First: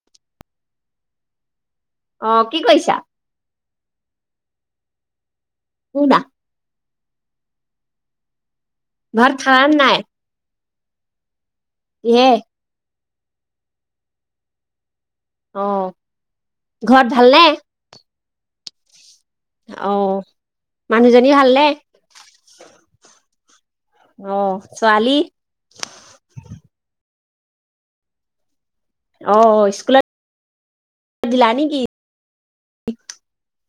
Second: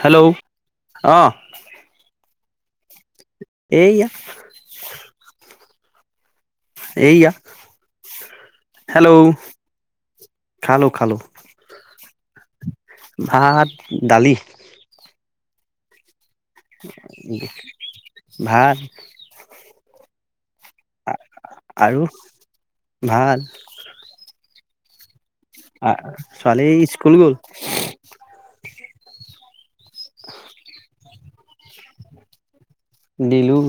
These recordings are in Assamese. হেল্ল' অহ। অঁ, কি কৰিছা? এইয়া [unintelligible] [unintelligible] এয়া। ভাত খালান নাই? খালো খালো। কিহেৰে? ভাত দালি। অঃ ঘৰত ভালনে? ভাত অহ আৰু, ভাল? [inaudible] অ ছোৱালি? ছোৱালী স্কুল গ'ল। অ স্কুলত দিলা নেকি দিলোঁ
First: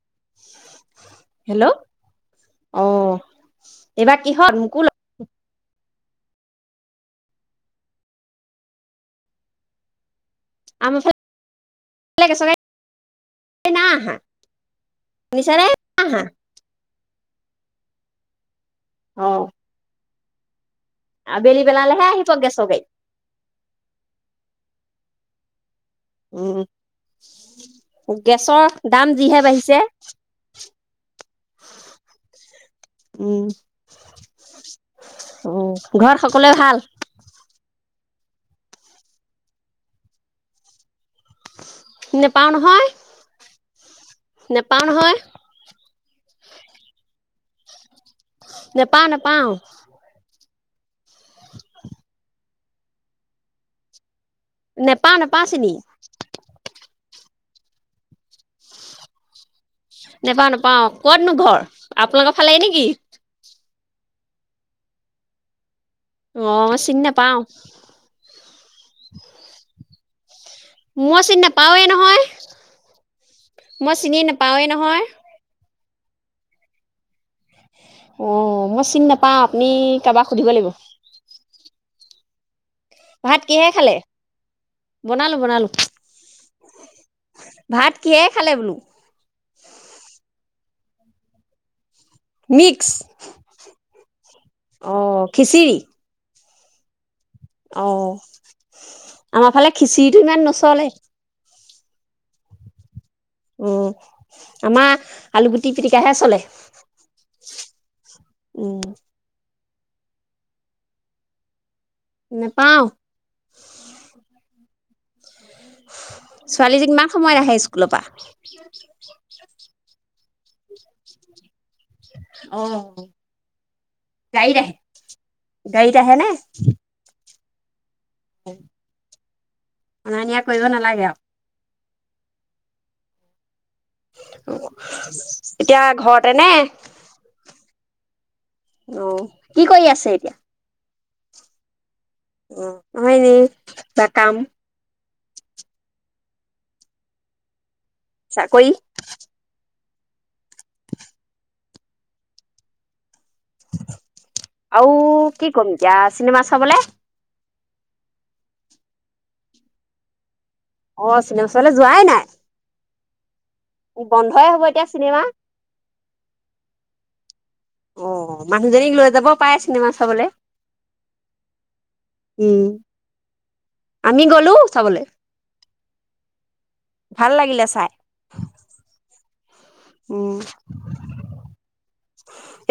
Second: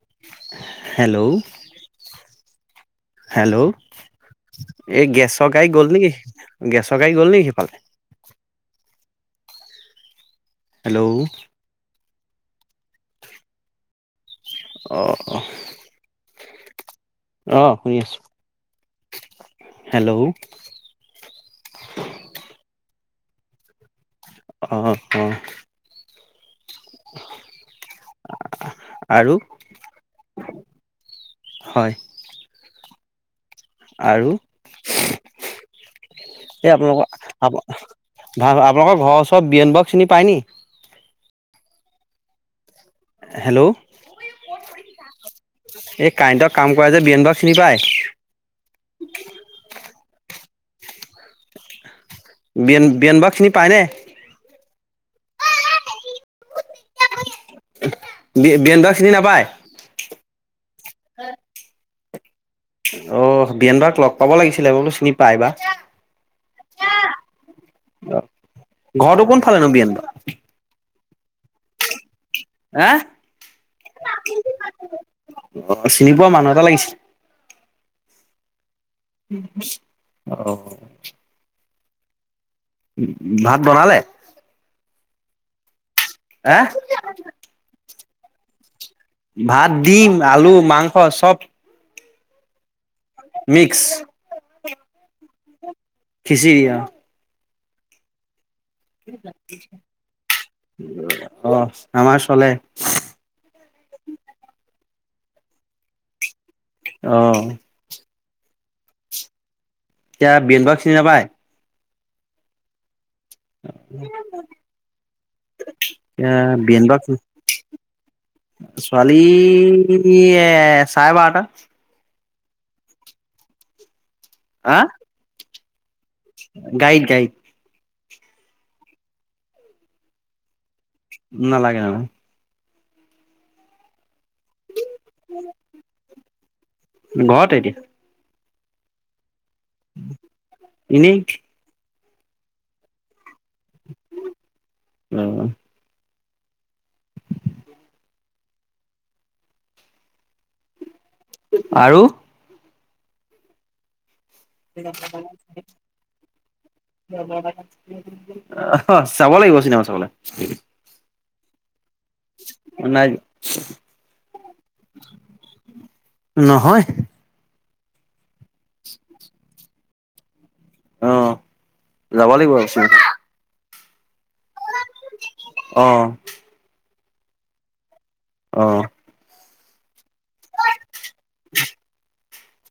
[unintelligible] হেল্ল' অ হেল্ল'। এইবাৰ কিহত মোকো ল এই গেছ গাৰি গ'ল নেকি? গেছৰ গাৰি গ'ল নেকি সিফালে? হেল্ল'। বোলে গেছৰ গাড়ী নাই অহা অ নিচাৰে নাই অহা অহ শুনি আছো অ হেল্ল' আবেলি বেলালেহে আহিব গেছৰ গাড়ী অহ অহ উম গেছৰ দাম আৰু যিহে বাঢ়িছে হয় উম আৰু অ ঘৰত সকলোৱে এই ভাল আপোনালোকৰ আ ভাল আপোনালোকৰ ঘৰৰ ওচৰত বিয়েন বৰুৱাক চিনি পায় নেকি নেপাওঁ নহয় হেল্ল' নেপাওঁ নহয় এই কাৰেণ্টৰ কাম কৰে যে বিয়েনদ চিনি পায় নাপাওঁ নাপাওঁ বিয়েন বৰুৱাক চিনি পায়নে নেপাওঁ নেপাওঁ চিনি বি বিয়েন দাক চিনি নাপায় নেপাও নেপাওঁ কতনো ঘৰ আপোনালোক অ বিয়েন বৰুৱাক লগ পাব লাগিছিলে মই বোলো চিনি পাই বা অ চিনি নাপাওঁ অহ ঘৰতো কোনফালে নো বিয়েন বৰুৱা মই চিনি নাপাওৱে নহয় হা মই চিনি নাপাওঁৱে নহয় অ চিনি পোৱা মানুহ এটা লাগিছিল অ ম চিন নাপাও আপুনি কাৰোবাক সুধিব লাগিব অ', উ ভাত কিহে খালে বনালে বনালো বনালো আহ কিয় খালে বোলো ভাত দিম আলু মাংস চব মিক্স মিক্স অ খিচিৰি খিচি দা [unintelligible] অ- আমাৰ ফালে খিচিৰিটো ইমান নচলে অ- আমাৰ চলে। উম আমাৰ আলুগুটি পিটিকাহে চলে। অ- উম [inaudible] এতিয়া বিল ব [unintelligible] চিনি নাপায়। নেপাওঁ। উ [unintelligible] ছোৱালীজনী এ-বিৰেনদা কিমান ৰ। সময়ত আহে স্কুলৰ পৰা ছোৱালী এ--চাৰে বাৰটা। অ- গাড়ীত আহে। গাড়ীত- আহে নে গাড়ীত-গাড়ীত। অনা- নিয়া কৰিব নালাগে। আৰু নালাগে-নালাগে। এতিয়া- ঘৰত। তনে [unintelligible] ঘৰতে এতিয়া। অ- কি কৰি আছে এতিয়া? এনেই- হয় নি? কিবা কাম- অ', চাকৰী- আৰু? [inaudible] আও কি কম এতিয়া চিনেমা চাবলে? অহ অ যাব লাগিব চিনেমা চাবলৈ। অ- চিনেমা চাবলে যোৱাই নাই? নাইযোৱা- বন্ধই হ'ব এতিয়া চিনেমা। নহয় অ মানুহজনীক লৈ যাব পাৰে চিনেমা- চাবলে। অ- যাব লাগিব উম আৰু। আমি গ'লো চাবলে অ ভাল লাগিলে চাই আহ উম [unintelligible]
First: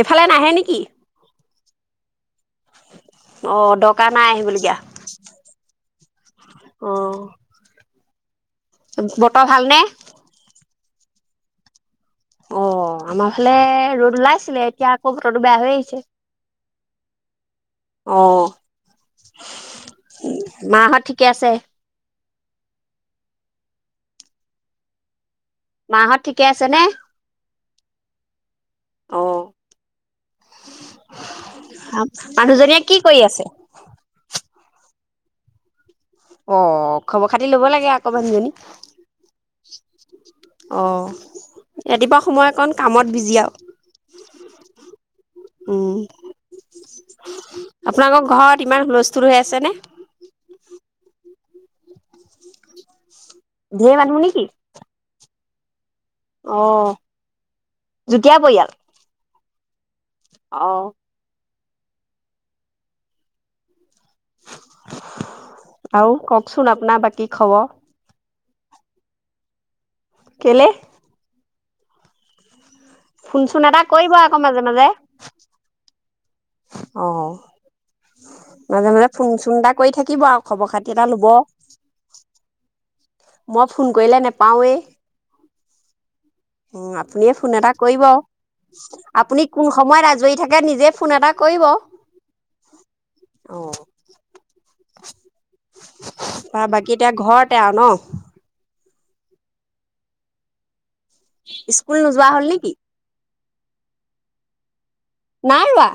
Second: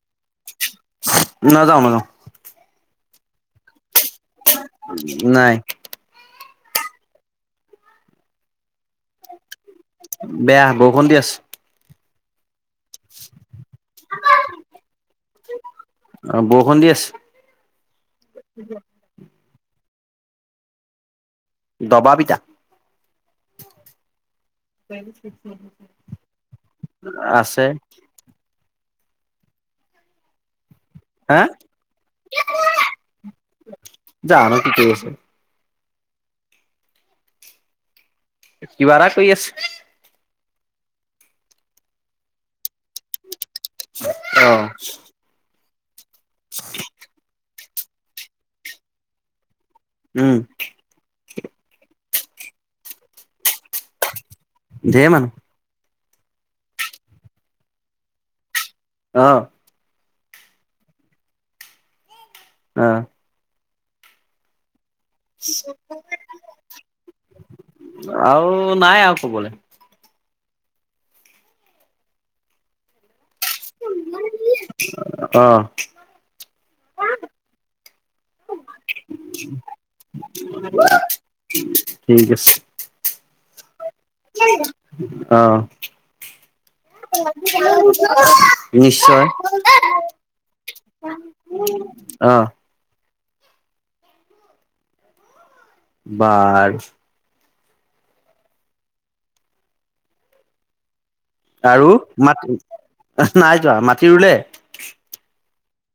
এইফালে নাহে নেকি? কি নাযাওঁ নাযাওঁ অ ডক দৰকা নাই আহিবলগীয়া নাই অ বতৰ ভালনে বেয়া বৰষুণ দি আছে অ আমাৰ ভা লে ৰ'দ ওলাইছিলে এতিয়া আকৌ বতৰটো বেয়া হৈ আহিছে বৰষুণ দি আছে উ উ হেৰী মাহঁত ঠিক দবাপিতা [inaudible] মাহঁত ঠিকে আছে নে আছে অঁ হা আপ মানুহজনীয়ে কি কৰি আছে জানো কি কৰি আছে অ খবৰ খাতি ল'ব লাগে আক কিবা এটা কৰি আছে। অঁ ৰাতিপুৱা সময়কণ কামত বিজি আৰু। অঁ। উম। [inaudible] আপোনালোকৰ ঘৰত ইমান হুলস্থুল হৈ আছে নে? উম। ঢেৰ মানুহ নেকি? ঢেৰ মানুহ। অঁ যুটীয়া পৰিয়াল? অঁ। অঁ। অঁ। আৰু কওকচোন আপোনাৰ বাকী খবৰ? আৰু নাই আৰু কবলে। কেলে? শুনচোন এাদটা কৰিব আকৌ মাজে-মাজে। অ অ', মাজে-মাজে ফোন চোন এটা কৰি থাকিব আৰু খবৰ খাতি এটা লব। ঠিক আছে মই ফোন কৰিলে নেপাৱে। অ উম আপুনিয়ে ফোন এটা কৰিব, নিশ্চয় আপুনি কোন সময়ত আজৰি থাকে নিজে ফোন এটা কৰিব। অ'। অ বাৰু বা-বাকী এতিয়া ঘৰত তে আৰু ন? আৰু স্কুল নোযোৱা মাত হ'ল নেকি? নাই যোৱা, মাটি ৰুলে? নাৰোৱাা।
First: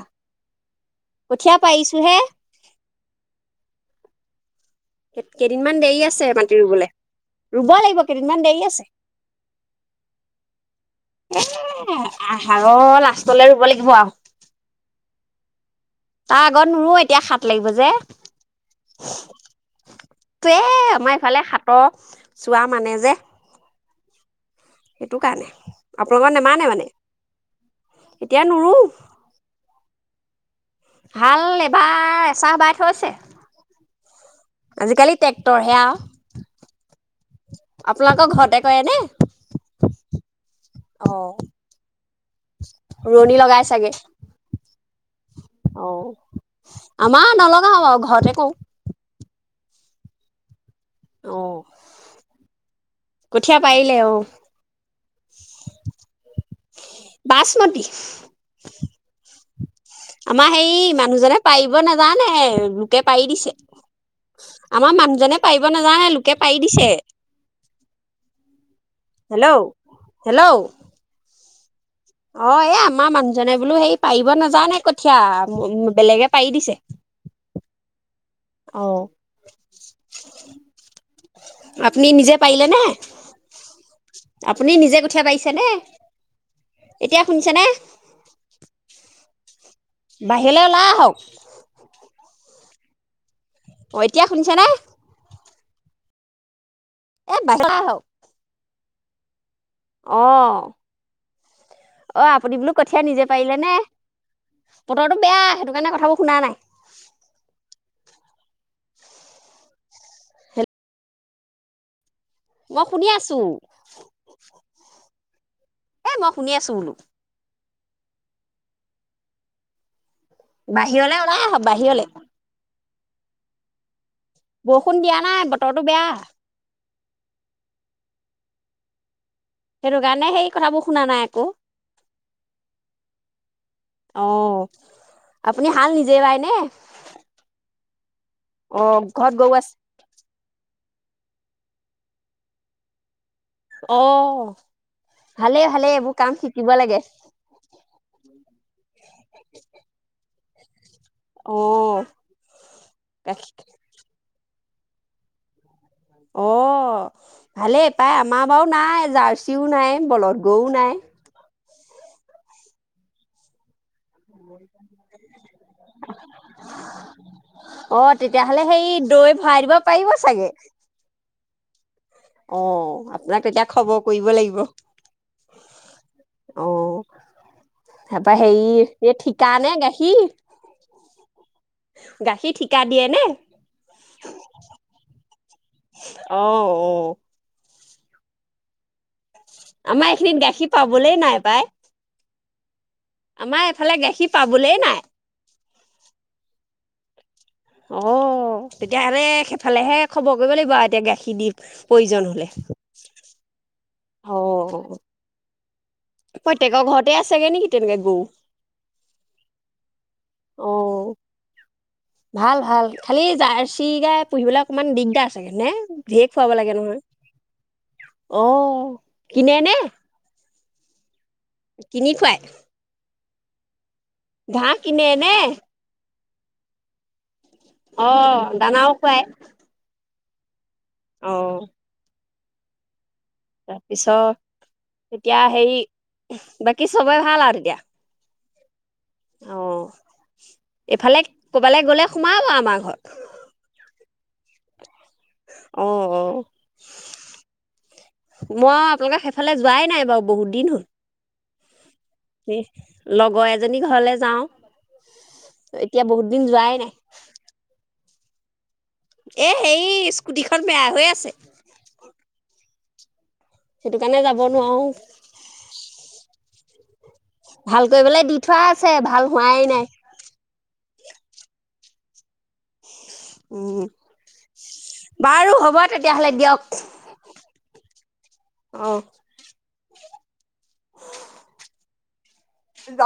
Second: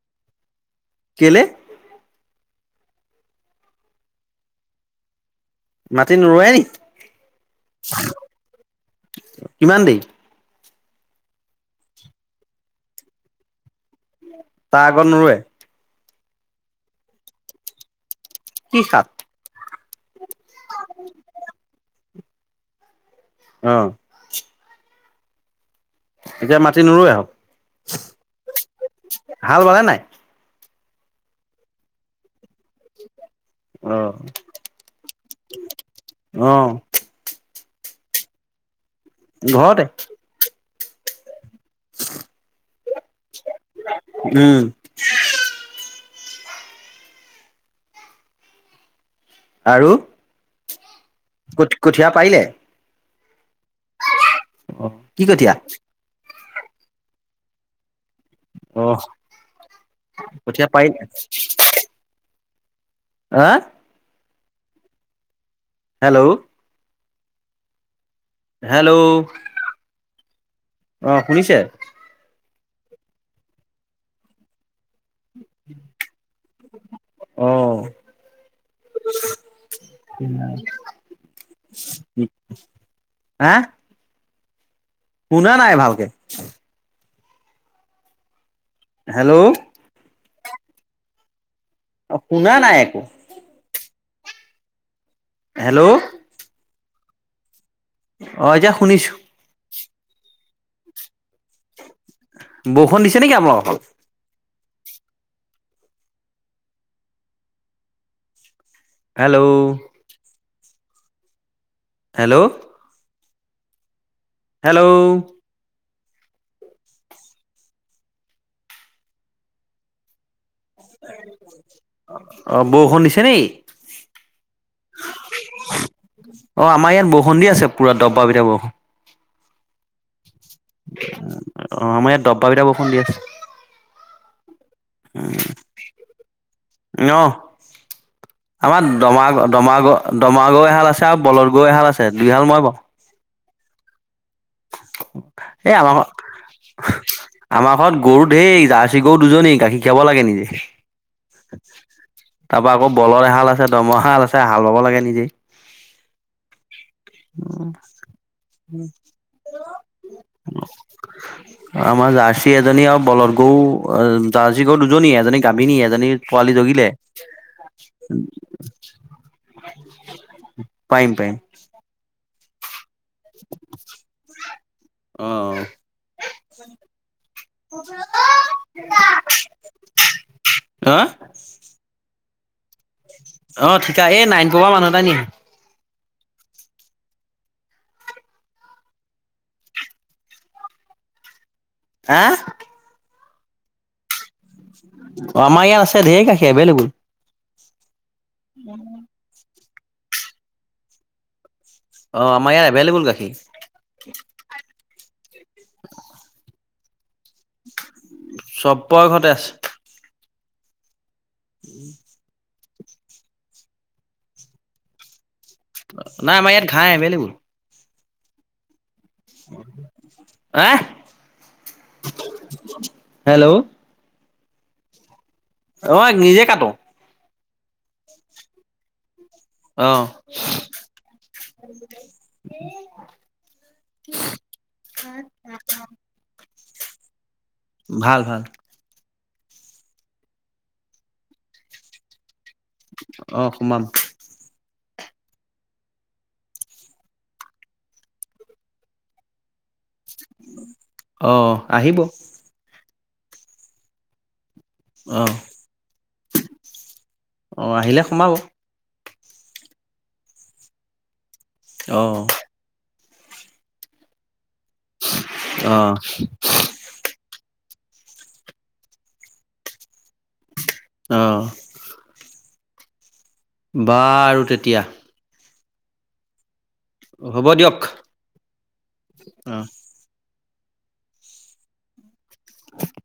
কেলে কঠীয়াা পাৰিছো হে [inaudible] কেইদিনমান দেৰি আছে নোৰোৱে মাটি নি ৰুবলৈ, ৰুব লাগিব, কেইদিনমান দেৰি আছে। কিমান দেৰি এ' আহাৰ লাষ্টলে ৰুব লাগিব আৰ তাৰ আগত নোৰোৱে তাৰ আগত নোৰো এতিয়া, হাত লাগিব যে। কি খাপ? তে আমাৰ ইফালে হাতৰ চোৱা মানে যে। অ'। সেইটো কাৰণে। আপোনালোকৰ এতিয়া নেমানে মাটি মানে নুৰৱে আৰু, এতিয়া নোৰো হাল বালে নাই? হাল এবাৰ এচাহ বাই থৈছে। অ, ' আজিকালি ট্ৰেক্টৰ হে আও। অ আপোনালোকৰ ঘৰতে কৰে নে? ঘৰতে। অ, ' ৰোৱণী লগাই চাগে, [unintelligible] অ', আমাৰ নলগা আও ঘৰতে কওঁ। আৰু অ ক-কঠীয়া পাৰিলে। কঠীয়া পাৰিলে অঔ। অ কি কঠিয়া? বাসমতী। অ আমাৰ কঠীয়া সেই পাৰিলে মানুহজনে পাৰিব নাজানে, লোকে পাৰি হা দিছে। আমাৰ মানুহজনে পাৰিব নাজানে হেল্ল' লোকে পাৰি দিছে। হেল্ল'! হেল্ল' হেল্ল' অ' শুনিছে? অ' এই আমাৰ মানুহজনে বোলো, হেৰি পাৰিব নাজানে কঠীয়া, বেলেগে পাৰি দিছে। অ অ! আপুনি নিজে পাৰিলে নে? হা আপুনি নিজে কঠীয়া শুনা পাৰিছেনে নাই ভালকে। এতিয়া শুনিছেনে? হেল্ল'! বাহিৰলৈ ওলাই আহক। অ! শুনা নাই একো। অ'এতিয়া শুনিছেনে? হেল্ল'! এ বাই অ' এতিয়া শুনিছোঁ। অ! অ! আপুনি বোলো বৰষুণ কঠীয়া দিছে নিজে নেকি পাৰিলে আপোনালোকৰ নে? ফালে বতৰটো বেয়া, সেইটো কাৰণে কথাবোৰ শুনা নাই। হেল্ল'! হেল্ল' মই শুনি আছো। টো হেল্ল'! এ! মই শুনি আছো বোলো। বাহিৰলৈ ওলাই আহক, বাহিৰলৈ। নি দিয়া নাই বতৰটো [unintelligible] বেয়া অ' আমাৰ ইয়াত বৰষুণ দি আছে পুৰা। দবা পিতা বৰষুণ। সেইটোকাৰণে সেই কথাবোৰ শুনা নাই আকৌ অ' আমাৰ ইয়াত দব্বাবপিটা বৰষুণ দি আছে। অ! আপুনি হাল নিজে বাই নে অ! অ আমাৰ দম ঘৰত গৰু আছে দমৰা দমৰা গৰু এহাল আছিল। আৰু বলদ গৰু এহাল আছে, দুইহাল মই বওঁ। আহ এ আমাৰ লাগে ঘৰত আমাৰ ঘৰত গৰু ঢেৰ জাৰ্চি গৰু দুজনী গাখীৰ খীৰাব লাগে নিজে অ তাৰ পৰাা আকৌ বলৰ এশাল আছে দমহাল আছে চ হাল হাব লাগে নিজেই অ ভালেই প্ৰায় আমাৰ বাৰু নাই জাৰ্চিও নাই বলধ গও নাই আমাৰ জাৰ্চী এজনী আৰু বলৰগও অ দাৰী গৰ দুজনী এজনী গামিনী এজনী পোৱালী জগিলে অ তেতিয়াহ'লে সেই দৈ ভৰাই দিব পাৰিব চাগে পাইম পাইম অ তাক তেতিয়া খবৰ কৰিব লাগিব অ তাৰপৰা হেৰি এই ঠিকা নে গাখীৰ হা গাখীৰ ঠিকাই অ ঠিকা এই নাইন পবা মানুহ এ নি অ অঔ আমাৰ এইখিনিত গাখীৰ পাবলে নাই পাই হা আমাৰ এফালে গাখীৰ পাব অমাৰ ই আছে ঢেৰ কাষে এভেইলেবল অ তেতিয়াাৰে খ ফালেহে খবৰ কৰিব লাগিব আৰু এতিয়া গাখীৰ দি প্ৰয়োজন অ হ'লে আমাৰ ইয়াত এভেইলেবল গাখীৰ প্ৰত্যয়েকৰ ঘৰতে আছোগে নেকি তেনেকে গৰু চব বয় ঘতে আছে অ ভাল ভাল খালি জাৰ্চি গাই পুহিবলৈ অকমান দিগদাৰ আ নে ভেক নাই আমাৰ খুৱাব ইয়াত লাগে ঘাঁহ নহয় এভেইলেবল আহ কিনেনে হ কিনি খুৱাই হেল্ল' ঘা কিনে নে অ নিজে কটো অ দানাও খুৱাই আহ [inaudible] কি অ তাৰপিছত তেতিয়া হেৰি বাকী চবেই ভাল আ ভাল ভাল অ এইফালে কবালৈ গলে সোমাও আ অ সোমাম অ অ মই আপোনালোকৰ সেইফালে যোৱাই নাই। ব বহুত দিন হ'ল। অ আহিব লগৰ এজনী ঘৰলে যাও। অ এতিয়া বহুত দিন যোৱাই নাই। অ আহিলে সোমাব এ সেই স্কুটিখন বেয়া হৈ আছে। অ সেইটো কাৰণে যাম। অ ভাল কৰিবলৈ দি থোৱা আছে ভাল হোৱাই নাই। অ উম, বাৰু তেতিয়া বাৰু হ'ব তেতিয়াহ'লে দিয়ক। হ'ব দিয়ক অঁ অ [inaudible]